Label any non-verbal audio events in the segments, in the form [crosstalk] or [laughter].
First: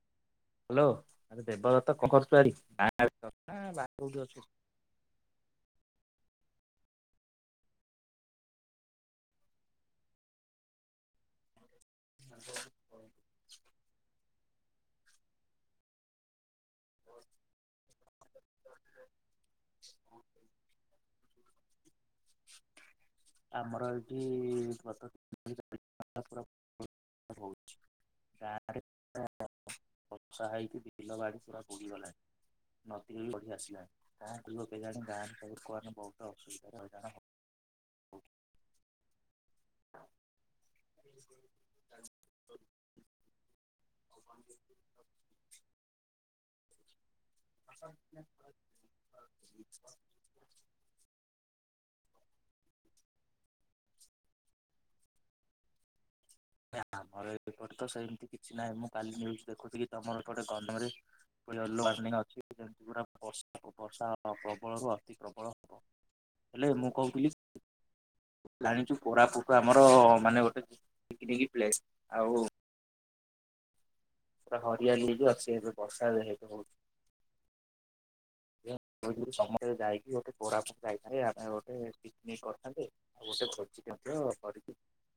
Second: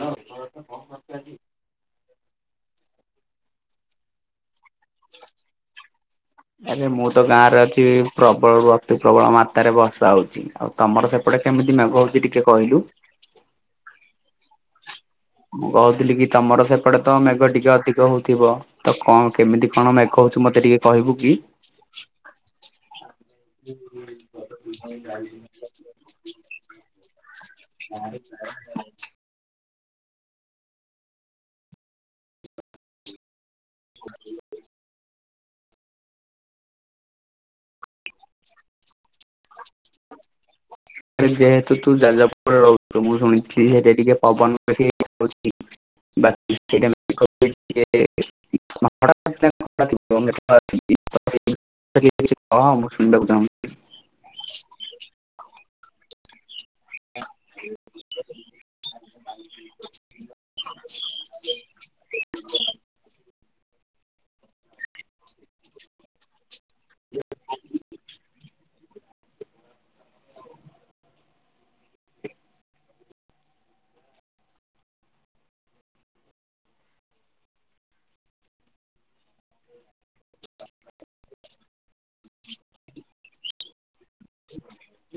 ହଁ ହ ହ୍ୟାଲୋ ଆରେ ଦେବ ଦତ୍ତ କଣ କରୁଛୁ [unintelligible] ଆଁ ବାହା କୋଉଠି ଅଛୁ? [inaudible] ଆରେ ମୁଁ ତ ଗାଁ ରେ ଅଛି ପ୍ରବଳରୁୁ ଅତି ପ୍ରବଳ ମାତ୍ରାରେ ବର୍ଷା ହଉଛି ଆଉ ତମର ସେପଟେ କେମିତି ମେଘ ହ ଏ ଟିକେ କହିଲୁ? ମୁଁ କହୁଥିଲି କି ତମର ସେପଟେ ତ ମେଘ ଟିକେ ଅଧିକ ହଉ ଥିବ ତ କଣ କେମିତି କଣ ମେକ କହୁଚୁ ମତେ ଟିକେ କହିବୁ କି? ଆମର ଏଇଠି ଗତ [unintelligible] ହଉଛି ତାପରେ [unintelligible] ବର୍ଷା ହେଇକି ବିଲ ବାଡି ପୁରା ବୁଡିଗଲାଣି ନଦୀ ବି ବଢି ଆସି ଗାଁ ଲୋକେ କେଜାଣି ଗାଁ ସବୁ ଲୋକ ବହୁତ ଅସୁବିଧାରେ ହଇରାଣ ହେ [inaudible] ହଁ ଯେହେତୁ ତୁ ଯାଜାପୁରରେ ରହୁ ଥିବୁ ମୁଁ ଶୁଣିଥିଲ ସେଇଟା ଟିକେ ପବନ [unintelligible] [unintelligible] [unintelligible] ମୁଁ ଶଣିିବାକୁ ଚାହୁଁନି ଆମର ଏପଟ ତ ସେମିତି କିଛି ନାହିଁ ମୁଁ କାଲି ନିୟୁଜ ଦେଖୁଛିି କି ତମର ଗୋଟେ ଗନ୍ଧରେ ଏଲୋ ୱାର୍ଣିଂ ଅଛି ଯେମିତି ପୁରା ବର୍ଷା ବର୍ଷା ପ୍ରବଳରୁ ଅତି ପ୍ରବଳ। ହବ ହେଲେ ମୁଁ କହୁଥିଲି ଜାଣିଛୁ କୋରାପୁଟ ଆମର ମାନେ ଗୋଟେ ଜି ପିକନିକ୍ ପ୍ଲେସ ଆଉ ପୁରା ହରିଆଲି ହେଇକି ଅଛି ଏବେ ବର୍ଷା ଏବେ ହେଇ ହଉ [unintelligible] ସମସ୍ତେ ଯାଇକି ଗୋଟେ କୋରାପୁଟ ଯାଇଥାନ୍ତେ ଆମେ ଗୋଟେ ପିକନିକ କରିଥାନ୍ତେ? ଆଉ ଗୋଟେ ଭୋଜି ଟେ ମ ହ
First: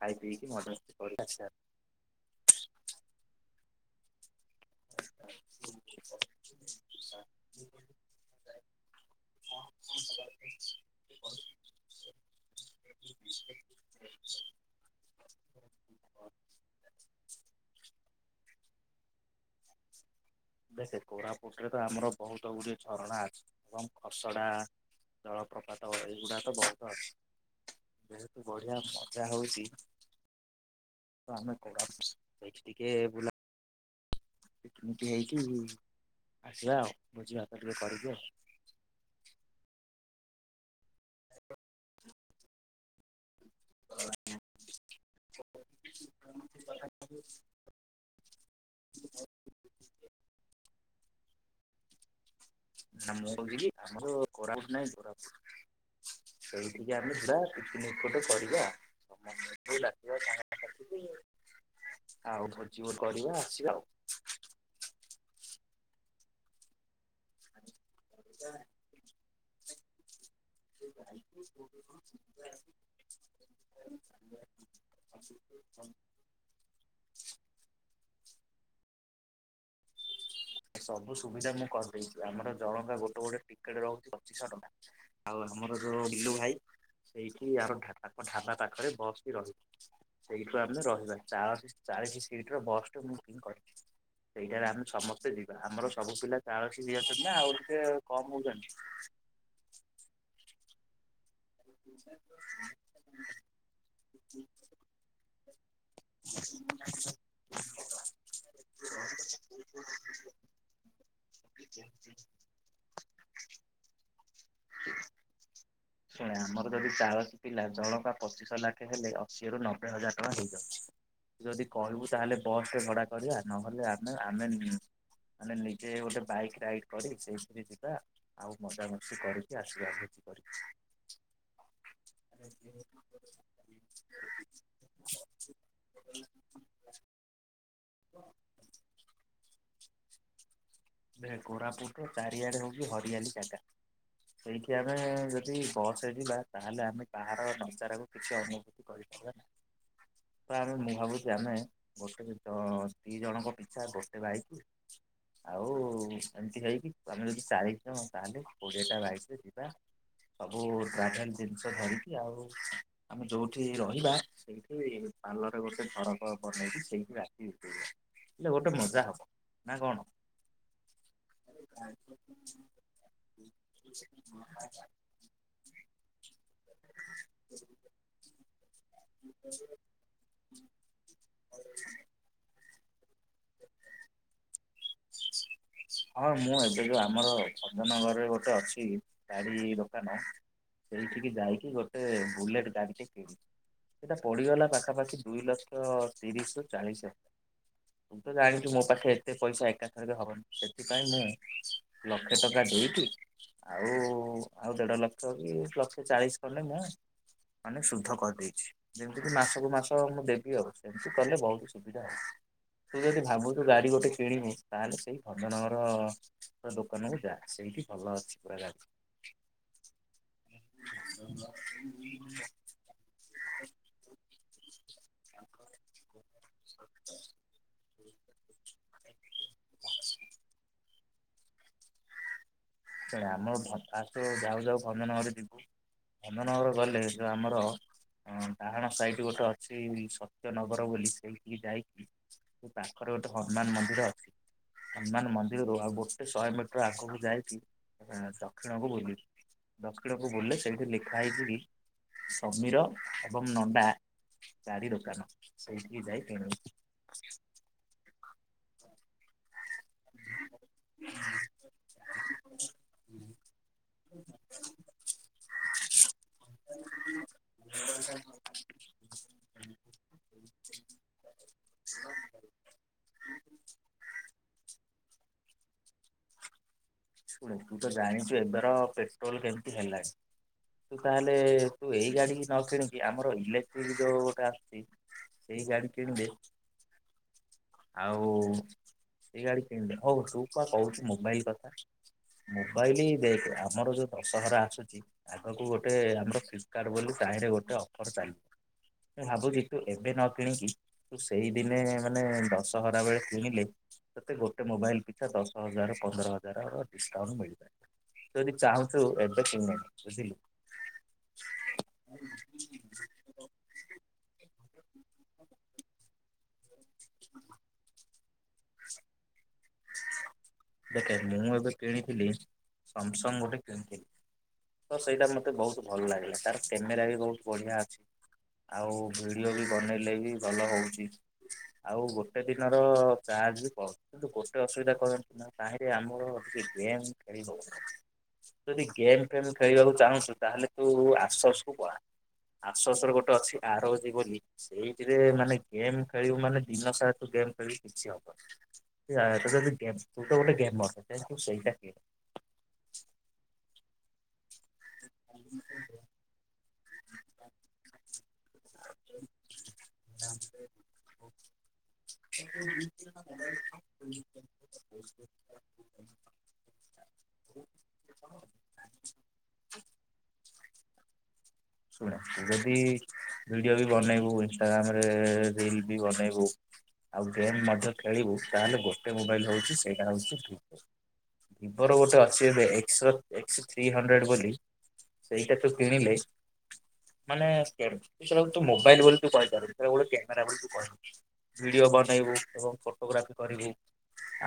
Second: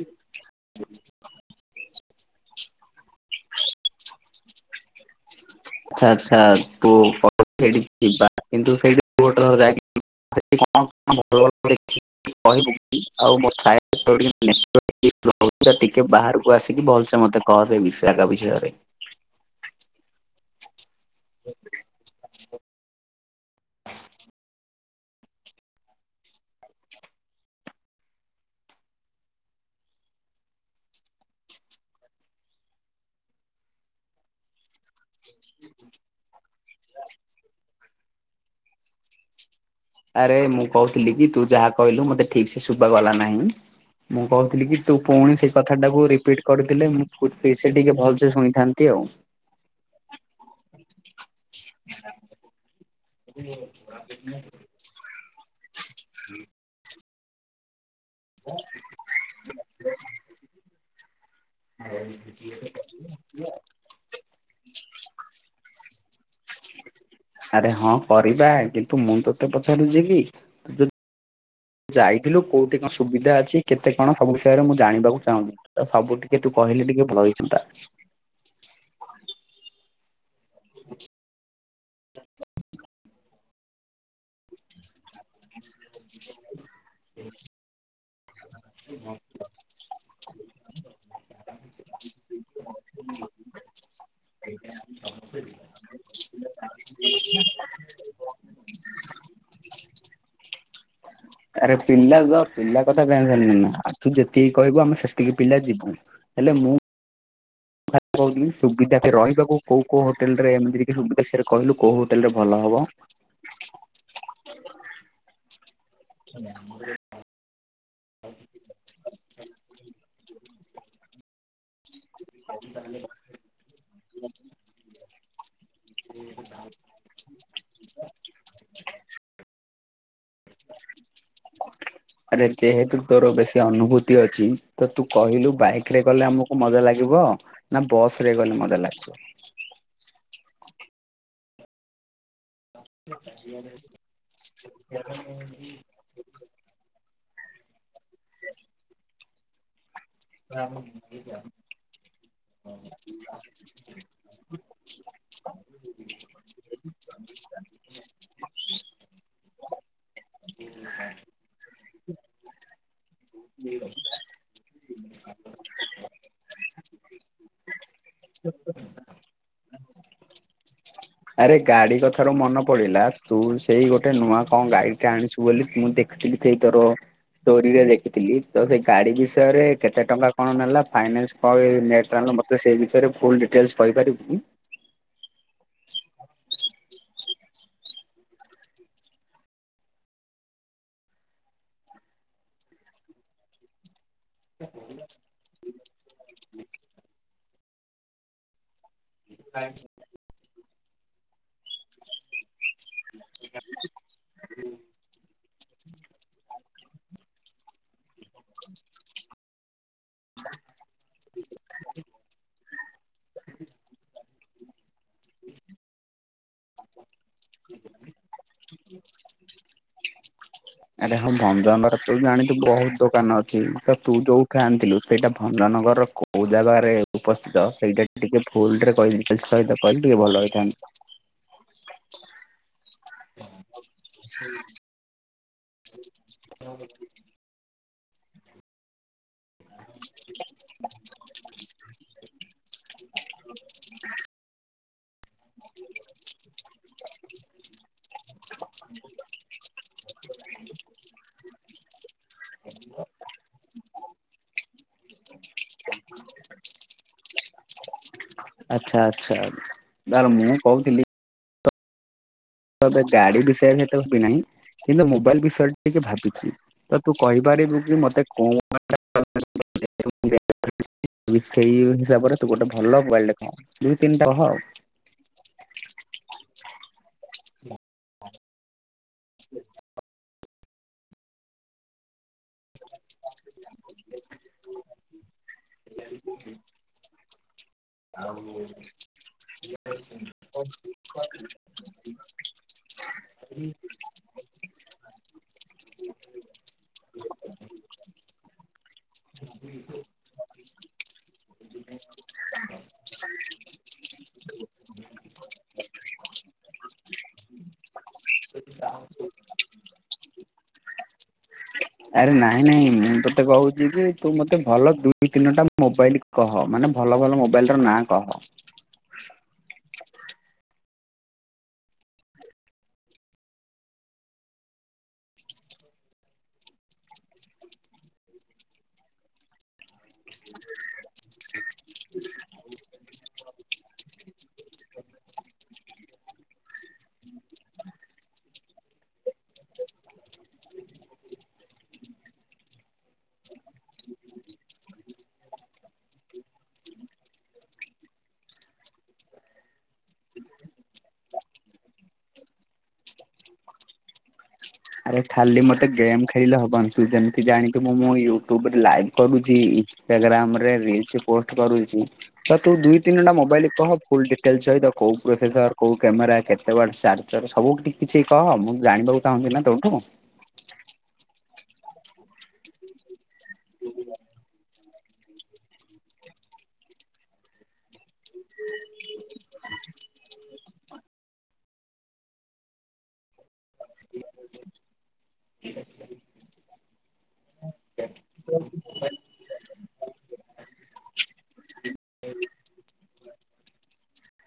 ଖାଇ ପିଇକି ମଜା ମସ୍ତି କରିକି ଆସିବା। ହ ଆଛା ଆଛା ତୁ [unintelligible] ଯିବା କିନ୍ତୁ ସେଇଠି [unintelligible] କଣ ଭଲ [unintelligible] କହିବୁକି ଆଉ ମୋ ଟିକେ [unintelligible] ବାହାରକୁ ଆସିକି ଭଲସେ ମତେ କହ ତୁ ବିଶାଖା ବିଷୟରେ? ଦେଖେ କୋରାପୁଟ୍ ରେ ତ ଆମର ବହୁତ ଗୁଡିଏ ଝରଣା ଅଛି। ଏବଂ ଖସଡା ଜଳପ୍ରପାତ ଏଇଗୁଡା ତ ବହୁତ ଅଛି। ଯେହେତୁ ବଢିଆ ମଜା ହଉଚି ତ ଆମେ କୋଡାପ୍ସ ଏଇଠି ଟିକେ ବୁଲା ପିକନିକ୍ ହେଇକି ଆସିବା ଆଉ। ଭୋଜି ଭାତ ଟିକେ କରିକି ଆଉ। ଆରେ ମୁଁ କହୁଥିଲି କି ତୁ, ଯାହା କହିଲୁ ମତେ ଠିକ୍ ସେ ଶୁଭା ଗଲା ନାହିଁ। ମୁଁ କହୁଥିଲି କି ତୁ, ପୁଣି ସେଇ କଥାଟାକୁ ରିପିଟ୍ କରିଦେଲେ ମୁଁ ଫୁଟ୍ ପିଚ୍ ଏ ଟିକେ ଭଲ୍ ସେ ଶୁଣିଥାନ୍ତି ଆଉ। [inaudible] ମୁଁ ଯିବି ଆମର କୋରାପୁଟ ନାଇଁ, କୋରାପୁଟ! ସେଇଠିକି ଆମେ ଯିବା ପିକ୍ ନିକ୍ ଗୋଟେ କରିବା, ସମସ୍ତଙ୍କୁ ଡାକିବା ସାଙ୍ଗ ସାଥିକି। ଆଉ ଭୋଜିି କରିବା ଆସିବା ଆଉ। ଆରେ ହଁ କରିବା, କିନ୍ତୁ ମୁଁ ତୋତେ ପଚାରୁଛି କି, ଯୋ- ଯାଇଥିଲୁ କୋଉଠି କଁ? ସୁବିଧା ଅଛି, କେତେ କଣ ସବୁ ବିଷୟରେ ମୁଁ ଜାଣିବାକୁ ଚାହୁଁଚି? ତ ସବୁ ଟିକେ ତୁ କହିଲେ ଟିକେ ଭଲ ହେଇଥାନ୍ତା। ସବୁ ସୁବିଧା ମୁଁ କରିଦେଇଚି। ଆମର ଜଣଙ୍କା ଗୋଟେ ଗୋଟେ ଟିକେଟ୍ ରହୁଚି, ପଚିଶହ ଟଙ୍କା। ଆଉ ଆମର ଯୋଉ ମିଲୁ ଭାଇ, ସେଇଠି ଆର ଢା-ଢାବା ପାଖରେ ବସ୍ ଟି ରହିବ। ସେଇଠୁ ଆମେ ରହିବା, ଚାଳ-ଚାଳିଶି ସିଟ୍ ରେ ବସ୍ ଟେ ବୁକିଂ କରିଚି। ସେଇଟାରେ ଆମେ ସମସ୍ତେ ଯିବା ଆମର ସବୁ ପିଲା ଚାଳଶି ହେଇଯାଉଚନ୍ତି ନା, ଆଉ ଟିକେ କମ୍ ହଉଚନି? ଆରେ ପିଲା କ ପିଲା କଥା ଜାଣିପାରୁନୁ ନା, ଆରେ ତୁ ଯେତିକି କହିବୁ ଆମେ ସେତିକି ପିଲା ଯିବୁ। [inaudible] ଖାଲି କହୁଛନ୍ତି, ସୁବିଧାଟେ ରହିବାକୁ କୋଉ କୋଉ ହୋଟେଲ୍ ରେ ଏମିତି [inaudible] କହିଲୁ କୋଉ ହୋଟେଲ ରେ ଭଲ ହବ? ଆମର ଯଦି ଚାଳ ପିଲା ଜଣଙ୍କା ପଚିଶହ ଲାଖେ ହେଲେ, ଅଶୀରୁ ନବେ ହଜାର ଟଙ୍କା ହେଇଯାଉଛି। ତୁ ଯଦି କହିବୁ ତା, ହେଲେ ବସ୍ ଟେ ଭଡା କରିଆ, ନହେଲେ ଆମେ ଆମେନ୍ ମାନେ ନିଜେ ଗୋଟେ ବାଇକ୍ ରାଇଡ୍ କରି, ସେଇଥିରେ ଯିବା। ଆଉ ମଜାମସ୍ତି କରିକି ଆସିଆ ଭୋଜି କରିକି। ଆରେ ଯେହେତୁ ତୋର ବେଶୀ ଅନୁଭୂତି ଅଛି। ତ ତୁ କହିଲୁ ବାଇକ୍ ରେ ଗଲେ ଆମକୁ ମଜା ଲାଗିବ। ନା ବସ୍ ରେ ଗଲେ ମଜା ଲାଗିବ? କୋରାପୁଟ୍ ର ଚାରିଆଡେ ହଉଚି ହରିଆଲି ଜାଗା। ସେଇଠି ଆମେ ଯଦି ବସ୍ ସେଇଠିବା, ତାହେଲେ ଆମେ କାହାର ନଜାରାକୁ କିଛି ଅନୁଭୂତି କରିପାରିବା ନାହିଁ। ତ ଆମେ ମୁଁ ଭାବୁଛି, ଆମେ ଗୋଟେ ତ ଦି ଜଣଙ୍କ ପିଛା ଗୋଟେ ବାଇକ୍ ଆଉ ଏମିତି ହେଇକି ଆମେ ଯଦି ଚାଳିଶି ଜଣ, ତା ହେଲେ କୋଡିଏ ଟା ବାଇକ୍ ରେ ଯିବା। ସବୁ ଟ୍ରାଭେଲ୍ ଜିନିଷ ଧରିକି ଆଉ ଆମେ ଯୋଉଠି ରହିବା, ସେଇ ଏଇ ପାଲ ରେ ଗୋଟେ ସଡ଼କ ବନେଇକି ସେଇଟି ରାତି ବିତେଇ ଲେ, ହେଲେ ଗୋଟେ ମଜା ହବ। ନା କଣ? ଆରେ, ଗାଡି କଥାରୁ ମନେ ପଡିଲା, ତୁ ସେଇ ଗୋଟେ ନୂଆ କଣ ଗାଡି ଆଣିଛୁ ବୋଲି ମୁଁ ଦେଖିଥିଲି, ସେଇ ତୋର ଷ୍ଟୋରିରେ ଦେଖିଥିଲି ତ ସେ ଗାଡି ବିଷୟରେ କେତେ ଟଙ୍କା କଣ ନେଲା, ଫାଇନାନ୍ସ କଣ ନେଟ୍ ଆଣିଲ, ମତେ ସେ ବିଷୟରେ ଫୁଲ୍ ଡିଟେଲ୍ସ କହିପାରିବୁ କି? ହଁ, ମୁଁ ଏବେ ଯଉ ଆମର ଭଞ୍ଜନଗରରେ ଗୋଟେ ଅଛି, ଗାଡି ଦୋକାନ। ସେଇଠିକି ଯାଇକି ଗୋଟେ ବୁଲେଟ୍ ଗାଡିଟେ କିଣିଚି। ସେଇଟା ପଡିଗଲା ପାଖାପାଖି ଦୁଇ ଲକ୍ଷ ତିରିଶି ରୁ ଚାଳିଶି ହ ତୁ ତ ଜାଣିଚୁ ମୋ ପାଖରେ ଏତେ ପଇସା ଏକାଥରକେ ହବନି। ସେଥିପାଇଁ ମୁଁ ଲକ୍ଷେ ଟଙ୍କା ଦେଇକି ଆଉ, ଆଉ ଦେଢ ଲକ୍ଷ କି ଲକ୍ଷ ଚାଳିଶି ଖଣ୍ଡେ ମୁଁ ମାନେ ସୁଧ କରିଦେଇଚି। ଯେମିତି କି ମାସକୁୁ ମାସ ମୁଁ ଦେବି ଆଉ। ସେମିତି କଲେ ବହୁତ୍ ସୁବିଧା ଆଉ। ତୁ ଯଦି ଭାବୁଚୁ ଗାଡି ଗୋଟେ କିଣିବୁ ତାହେଲେ ସେଇ ଭଞ୍ଜନଗର ଦୋକାନ କୁ ଯାଆ। ସେଇଟି ଭଲ ଅଛି ପୁରା ଗାଡି। ଆରେ ହଁ ଭଞ୍ଜନଗର ରେ ତୁ ଜାଣିଚୁ ବହୁତ୍ ଦୋକାନ ଅଛି। ତ ତୁ ଯୋଉଠୁ ଆଣିଥିଲୁ ସେଇଟା ଭଞ୍ଜନଗର ର କୋଉ ଜାଗାରେ ଉପସ୍ଥିତ ସେଇଟା ଟିକେ ଫୁଲ୍ ରେ [unintelligible] କହିଲେ ଟିକେ ଭଲ ହେଇଥାନ୍ତା। ଆମର ଫାଷ୍ଟ ରୁ ଯାଉ ଯାଉ ଭଞ୍ଜନଗର ଯିବୁ। ଭଞ୍ଜନଗର ଗଲେ ଯୋଉ ଆମର ଡାହାଣ ସାଇଟ୍ ଗୋଟେ ଅ ଅଛି ସତ୍ୟନଗର ବୋଲି, ସେଇଠିକି ଯାଇକି ସେ ପାଖରେ ଗୋଟେ ହନୁମାନ୍ ମନ୍ଦିର ଅଛି। ହନୁମାନ ମନ୍ଦିରରୁ ଆଉ ଗୋଟେ ଶହେ ମିଟର ଆଗକୁ ଯାଇକି ଆଁ ଦକ୍ଷିଣକୁ ବୁଲିବୁ, ଦକ୍ଷିଣକୁ ବୁଲିଲେ ସେଇଠି ଲେଖା ହେଇଚି ସମୀର ଏବଂ ନଣ୍ଡା ଗାଡି ଦୋକାନ। ସେଇଠିକି ଯାଇ କିଣିବୁ। ଆଚ୍ଛା ଆଚ୍ଛା। ତାହେଲେ ମୁଁ କହୁଥିଲି ତାପରେ ଗାଡି ବିଷୟରେ [unintelligible] ନାହିଁ। କିନ୍ତୁ ମୋବାଇଲ ବିଷୟରେ ଟିକେ ଭାବିଚି। ତ ତୁ କହିପାରିବୁ କି ମୋତେ କୋଉ [unintelligible] [inaudible] [unintelligible] ସେଇ ହିସାବରେ ତୁ ଗୋଟେ ଭଲ ମୋବାଇଲ ଟେ କହ। ଦୁଇ ତିନି। [unintelligible] ଶୁଣେ ତୁ ତ ଜାଣିଚୁ ଏବେର ପେଟ୍ରୋଲ କେମିତି ହେଲାଣି। ତୁ ତାହେଲେ ତୁ ଏଇ ଗାଡିକି ନ କିଣିକି ଆମର ଇଲେକ୍ଟ୍ରିକ୍ ଯୋଉ ଗୋଟେ ଆସୁଚି ସେଇ ଗାଡି କିଣିଦେ। ଆଉ ସେଇ ଗାଡି କିଣିଦେ। ହଉ ତୁ କଣ କହୁଚୁ ମୁଁ ମୋବାଇଲ କଥା। ମୋବାଇଲ ଦେଖ ଆମର ଯୋଉ ଦଶହରା ଆସୁଚି ଆଗକୁ ଗୋଟେ ଆମର ଫ୍ଲିପକାର୍ଟ ବୋଲି ତାହିଁରେ ଗୋଟେ ଅଫର ଚାଲିବ। ମୁଁ ଭାବୁଚି ତୁ ଏବେ ନ କିଣିକି ତୁ ସେଇ ଦିନେ ମାନେ ଦଶହରା ବେଳେ କିଣିଲେ ତତେ ଗୋଟେ ମୋବାଇଲ ପିଛା ଦଶ ହଜାର ପନ୍ଦର ହଜାର ଡିସକାଉଣ୍ଟ ମିଳିପାରେ। ତୁ ଯଦି ଚାହୁଁଚୁ ଏବେ କିଣି ନେ ବୁଝିଲୁ। ଆରେ ନା ନାଇଁ ନାଇଁ ମୁଁ ତୋତେ କହୁଚି କି ତୁ ମୋତେ ଭଲ ଦୁଇ ତିନଟା ମୋବାଇଲ କହ। ମାନେ ଭଲ ଭଲ ମୋବାଇଲ ର ନାଁ କହ। ଦେଖେ ମୁଁ ଏବେ କିଣିଥିଲି ସ୍ୟାମସଙ୍ଗ ଗୋଟେ କିଣିଥିଲି। ତ ସେଇଟା ମତେ ବହୁତ ଭଲ ଲାଗିଲା। ତାର କ୍ୟାମେରା ବି ବହୁତ ବଢିଆ ଅଛି। ଆଉ ଭିଡ଼ିଓ ବି ବନେଇଲେ ବି ଭଲ ହଉଚି। ଆଉ ଗୋଟେ ଦିନର ଚାର୍ଜ ବି ପଳଉଚି। କିନ୍ତୁ ଗୋ ଗୋଟେ ଅସୁବିଧା କଣ ଜାଣିଚୁ ନା ତାହିଁ ରେ ଆମର ଯିଏ ଗେମ୍ ଖେଳିବ ଯଦି ଗେମ୍ ଫେମ୍ ଖେଳିବାକୁ ଚାହୁଁଚୁ ତାହେଲେ ତୁ ଆଶର୍ସକୁୁ ପଳା। ଆସୋର୍ଷ ରେ ଗୋଟେ ଅଛି ଆରଜି ବୋଲି ସେଇଥିରେ ମାନେ ଗେମ୍ ଖେଳିବୁ ମାନେ ଦିନ ସାରା ତୁ ଗେମ୍ ଖେଳିବୁ କିଛି ହବନି। [unintelligible] ତୁ ତ ଗୋଟେ ଗେମର୍। ସେଥିପାଇଁ ତୁ ସେଇଟା ଖେଲ୍। ଆରେ ଖାଲି ମତେ ଗେମ୍ ଖେଳିଲେ ହବନି। ତୁ ଯେମତି ଜାଣିଚୁ ମୁଁ ମୋ ୟୁଟ୍ୟୁବରେ ଲାଇଭ କରୁଛି। ଇନଷ୍ଟାଗ୍ରାମରେ ରିଲ୍ସ ପୋଷ୍ଟ କରୁଚି। ତ ଶୁଣ ତୁ ଦୁଇ ତିନିଟା ମୋବାଇଲ୍ କହ, ଫୁଲ୍ ଡିଟେଲ ସହିତ କୋଉ ପ୍ରସେସର କୋଉ କ୍ୟାମେରା କେତେ ୱାଟ ଚାର୍ଜର ସବୁ ଟି କିଛି କହ। ମୁଁ ଜାଣିବାକୁ ଚାହୁଁଚି ନା ତୋଠୁ। ଶୁଣ ଯଦି ଭିଡିଓ ବି ବନେଇବୁ ଇନଷ୍ଟାଗ୍ରାମରେ। ଏ ରିଲ ବି ବନେଇବୁ। ଆଉ ଗେମ୍ ମଧ୍ୟ ଖେଳିବୁ ତାହେଲେ ଗୋଟେ ମୋବାଇଲ ହଉଛି ସେଇଟା ହଉଛି ମୋର ଗୋଟେ ଅଛି ଏବେ ଏକ୍ସ ର ଏକ୍ସ ଥ୍ରୀ ହଣ୍ଡ୍ରେଡ ବୋଲି ସେଇଟା ତୁ କିଣିଲେ ମାନେ [unintelligible] ତୁ ମୋବାଇଲ ବୋଲି ତୁ କହିପାରିବୁନି ସେଟା ଗୋଟେ କ୍ୟାମେରା ବୋଲି ତୁ କହିବୁ। ଭିଡିଓ ବନେଇବୁ ଏବଂ ଫଟୋଗ୍ରାଫି କରିବୁ।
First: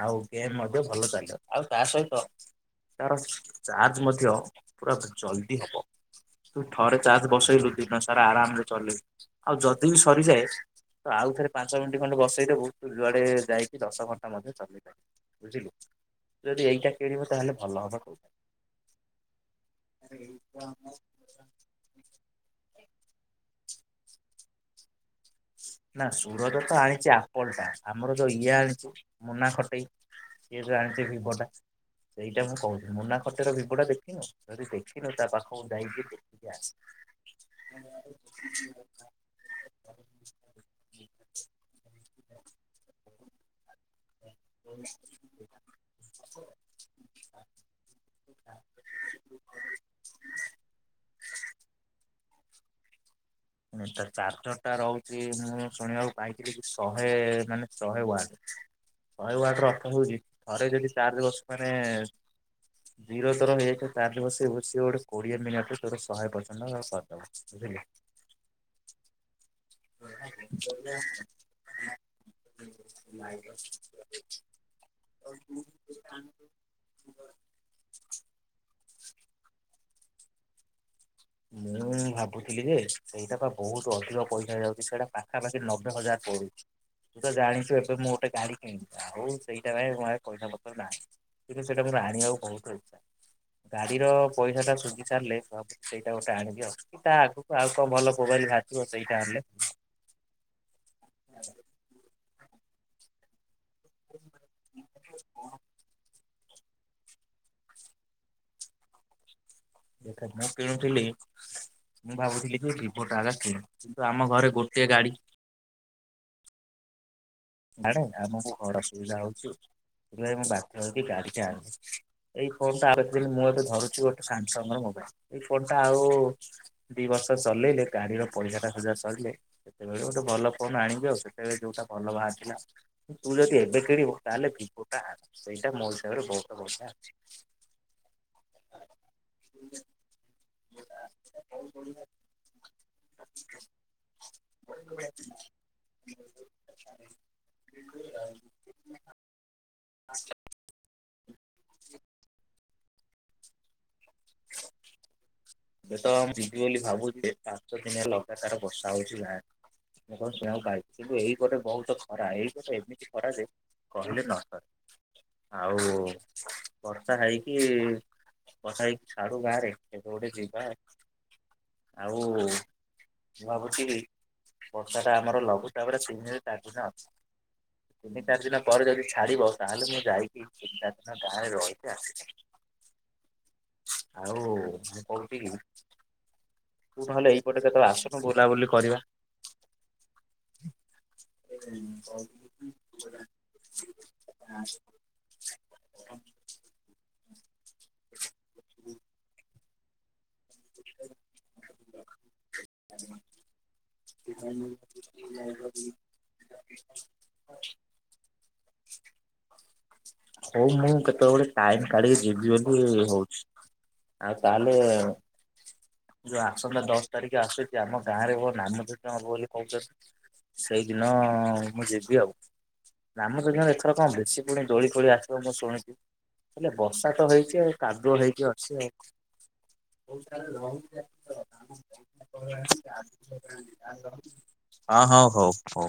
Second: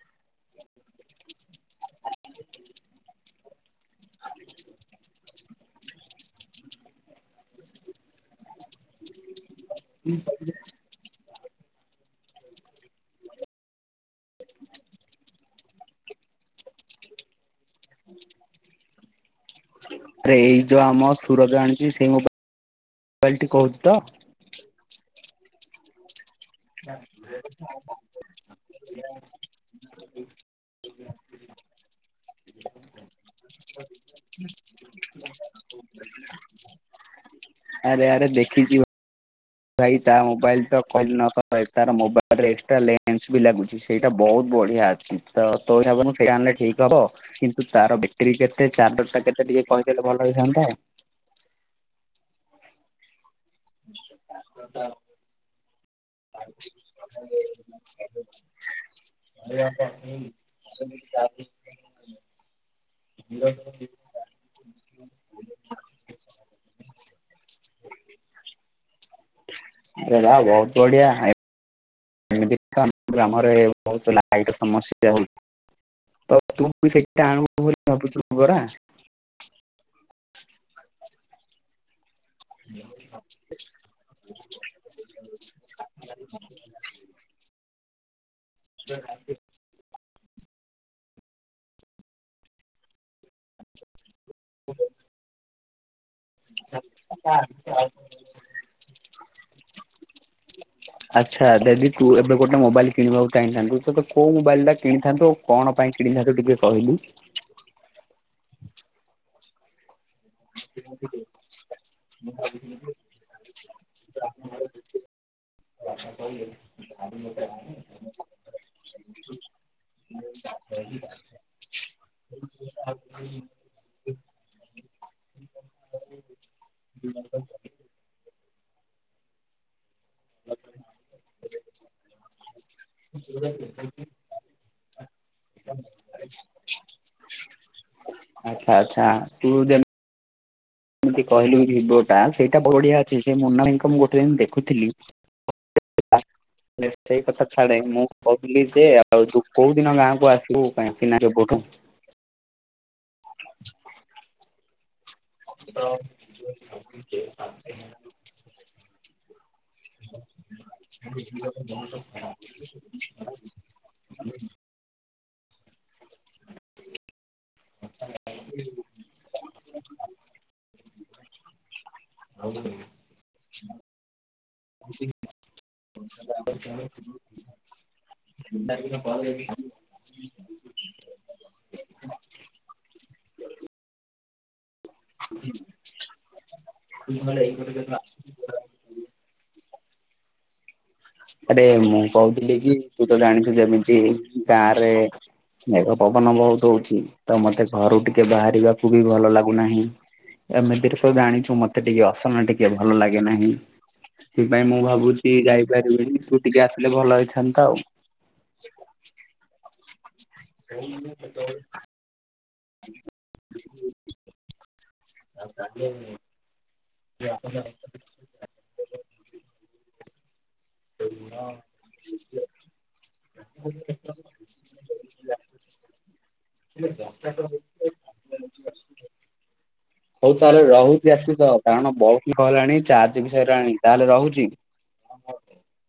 ଆଉ ଗେମ୍ ମଧ୍ୟ ଭଲ ଚାଲିବ ଆଉ ତା ସହିତ ତାର ଚାର୍ଜ ମଧ୍ୟ ପୁରା ଜଲଦି ହବ। ତୁ ଥରେ ଚାର୍ଜ ବସେଇଲୁ ଦିନ ସାରା ଆରାମରେ ଚଲେଇବୁ। ଆଉ ଯଦି ବି ସରିଯାଏ ତ ଆଉ ଥରେ ପାଞ୍ଚ ମିନିଟ ଖଣ୍ଡେ ବସେଇ ଦେବୁ ତୁ ଯୁଆଡେ ଯାଇକି ଦଶ ଘଣ୍ଟା ମଧ୍ୟ ଚାଲିଯାଏ। ବୁଝିଲୁ ଯଦି ଏଇଟା କିଣବୁ ତାହେଲେ ଭଲ ହବ କହୁ ଆରେ ଏଇ ଯୋଉ ଆମ [unintelligible] ସୁରଜ ଆଣିଛି ସେଇ ମୋବାଇ ମୋବାଇଲଟି କହୁଛୁ ତ? ନା ସୁରଜ ତ ଆଣିଛି ଆପଲ ଟା ଆମର ଯୋଉ ଇଏ ଆଣିଛି ମୁନା ଖଟେଇ। ସେଏ ଯୋଉ ଆଣିଛି ଭିବୋ ଟା ସେଇଟା ମୁଁ କହୁଛିି। ମୁନା ଖଟେଇ ଭିଭୋଟା ଦେଖିନୁ ଯଦି ଦେଖିନୁ ତା ପାଖକୁ ଯାଇକି ଦେଖି ଆସ। ଆରେ ଆରେ ଦେଖିଛି ଭାଇ ତା ମୋବାଇଲ ତ କହିଲ [unintelligible] ତାର ମୋବାଇଲରେ ଏକ୍ସଟ୍ରା ଲେନ୍ସ ବି ଲାଗୁଛି। ସେଇଟା ବହୁତ ବଢିଆ ଅଛି। ତ [unintelligible] ଆଣିଲେ ଠିକ ହବ। କିନ୍ତୁ ତାର ବେଟିରୀ କେତେ ଚାର୍ଜର ଟା କେତେ ଟିକେ କହିଦେଲେ ଭଲ ହେଇଥାନ୍ତା ଆଉ। ତା ଚାର୍ଜର ଟା ରହୁଛି ମୁଁ ଶୁଣିବାକୁ ପାଇକିରି ବି ଶହେ ମାନେ ଶହେ ୱାଟ। ଶହେ ୱାଟ ର ଅର୍ଥ ହେଉଛି ଥରେ ଯଦି ଚାର୍ଜ ବସ ମାନେ ଜିରୋ ଧର ହେଇଯାଇଥିବ ଚାର୍ଜ ବାସେଇବୁ ସିଏ ଗୋଟେ କୋଡିଏ ମିନିଟରେ ତୋର ଶହେ ପରସେଣ୍ଡ ସରିଦବ ବୁଝିଲୁ। ଆରେ ବା ବହୁତ ବଢିଆ ହେ [unintelligible] ତୁ ସେଟା ଆଣୁ ବୋଲି ଭାବୁଛୁ ପରା। ମୁଁ ଭାବୁଥିଲି ଯେ ସେଇଟା ବା ବହୁତ ଅଧିକ ପଇସା ହେଇଯାଉଛି ସେଇଟା ପାଖାପାଖି ନବେ ହଜାର ପଡୁଚି ତୁ ତ ଜାଣିଚୁ ଏବେ ମୁଁ ଗୋଟେ ଗାଡି କିଣି ଆଉ ସେଇଟା ପାଇଁ ମୋ ପାଖରେ ପଇସା ପତ୍ର ନାହିଁ କିନ୍ତୁ ସେଇଟା ମୋର ଆଣିବାକୁ ବହୁତ ଇଛା। ଗାଡ଼ିର ପଇସା ଟା ସୁଯି ସାରିଲେ ଭାବୁଚି ସେଇଟା ଗୋଟେ ଆଣିବି। ଅଛି ତା ଆଗକୁ ଆଉ କଣ ଭଲ ମୋବାଇଲ ବାଜିବ ସେଇଟା ଆଣିଲେ ଆଚ୍ଛା ଦେଦି ତୁ ଏବେ ଗୋଟେ ମୋବାଇଲ କିଣିବାକୁ ଚାହିଁଥାନ୍ତୁ ତ ତୁ କୋଉ ମୋବାଇଲ ଟା କିଣିଥାନ୍ତୁ ଆଉ କଣ ପାଇଁ କିଣିଥାନ୍ତୁ ଟିକେ କହିଲୁ। ଦେଖ ମୁଁ କିଣୁଥିଲି ମୁଁ ଭାବୁଥିଲି ଯେ ଭିଭୋ ଟା ଆଗ କିଣିବି କିନ୍ତୁ ଆମ ଘରେ ଗୋଟେ ଗାଡି। [unintelligible] ମାନେ ଆମକୁ ବଡ ଅସୁବିଧା ହଉଚି ସେଥିପାଇଁ ମୁଁ ବାଧ୍ୟ ହେଉଛି ଗାଡି ଟେ ଆଣିଲି। ଏଇ ଫୋନ୍ ଟା ଆଉ କେତେଦିନ ମୁଁ ଏବେ ଧରୁଛି ଗୋଟେ ସାମସଙ୍ଗ ର ମୋବାଇଲ। ଏଇ ଫୋନ ଟା ଆଉ ଦି ବର୍ଷ ଚଲେଇଲେ ଗାଡିର ପଇସାଟା ଶୁଜା ସରିଲେ ସେତେବେଳେ ଗୋଟେ ଭଲ ଫୋନ ଆଣିବି ଆଉ। ସେତେବେଳେ ଯୋଉଟା ବ ହେଲା ତୁ ଯଦି ଏବେ କିଣିବୁ ତାହେଲେ ବିବୋ ଟା ଆଣେ ସେଇଟା ମୋ ବହୁତ ବର୍ଷା ଅଛି। ଆଚ୍ଛା ଆଚ୍ଛା। ତୁ ଯେମି ଯେମିତି କହିଲୁ [unintelligible] ସେଇଟା ବଢିଆ ଅଛି। ସେ ମୁନା ଭାଇଙ୍କୁ ମୁଁ ଗୋଟେ ଦିନ ଦେଖୁଥିଲି- ସେଇ କଥା ଛାଡେ। ମୁଁ କହୁଥିଲି ଯେ ଆଉ ତୁ କୋଉ ଦିନ ଗାଁ କୁ ଆସିବୁ? କାହିଁକି ନା ଏବେଠୁ [inaudible] [inaudible] [inaudible] ଏବେ ତ ମୁଁ ଯିବି ବୋଲି ଭାବୁଚି। ପାଞ୍ଚ ଦିନ ଲଗାତାର ବର୍ଷା ହଉଚି ଗାଁ ରେ ମୁ କଣ ଶୁଣିବାକୁ ପାଇଛି। କିନ୍ତୁ ଏଇପଟେ ବହୁତ ଖରା। ଏଇ ପଟେ ଏମିତି ଖରା ଯେ କହିଲେ ନସରେ। ଆଉ ବର୍ଷା ହେଇକି ବର୍ଷା ହେଇକି ଛାଡୁ ଗାଁ ରେ। କେବେ ଗୋଟେ ଯିବା। ଆଉ ମୁଁ ଭାବୁଛି ବର୍ଷା ଟା ଆମର ଲଘୁ ଚାପରେ ତିନ ରୁ ଦିନ ଚାରି ଦିନ। ତିନି, ଚାରି ଦିନ ପରେ ଯଦି ଛାଡିବ ତାହେଲେ ମୁଁ ଯାଇକି ତିନି, ଚାରି ଦିନ ଗାଁରେ ରହିକି ଆସିପାରିବି। ଆଉ ମୁଁ କହୁଥିଲି ତୁ ନହେଲେ ଏଇପଟେ କେତେବେଳେ ଆସୁନୁ ବୁଲାବୁଲି କରିବା। ଆରେ ମୁଁ କହୁଥିଲି କି ତୁ ତ ଜାଣିଛୁ ଯେମିତି ଗାଁରେ ମେଘ ପବନ ବହୁତ ହଉଚି। ତ ମତେ ଘରୁ ଟିକେ ବାହାରିବାକୁ ବି ଭଲ ଲାଗୁନାହିଁ। ଏମିତିରେ ତୁ ଜାଣିଚୁ ମତେ ଟିକେ ଅସନା ଟିକେ ଭଲ ଲାଗେ ନାହିଁ। ସେଥିପାଇଁ ମୁଁ ଭାବୁଚି ଯାଇ ପାରିବିନି ତୁ ଟିକେ ଆସିଲେ ଭଲ ହେଇଥାନ୍ତା ଆଉ। ହଉ ମୁଁ କେତେବେଳେ ଗୋଟେ ଟାଇମ କାଢି଼ କି ଯିବି ବୋଲି ହଉଚି। [inaudible] ଆଉ ତାହେଲେ ଆଉ ତାହେଲେ ଯୋଉ ଆସନ୍ତା ଦଶ ତାରିଖ ଆସୁଛି, ଆମ ଗାଁରେ ନାମ କୀର୍ତ୍ତନ ହବ ବୋଲି କହୁଛନ୍ତି। ସେଇଦିନ ମୁଁ ଯିବି ଆଉ। ନାମଯଜ୍ଞ ଏଥର କଣ ବେଶୀ ପୁଳାଏ ଦୋଳି ଫୋଳି ଆ ସିବ ମୁଁ ଶୁଣିଛି, ହେଲେ ବର୍ଷା ତ ହେଇଛି କାଦୁଅ ହେଇକି ଅଛି ଆଉ। ହଉ ତାହେଲେ ରହୁଛି [unintelligible] ଚାର୍ଜ ବି ସଇଲାଣି। ତାହେଲେ ରହୁଛି? ହଁ, ହଁ ହଉ ହଉ।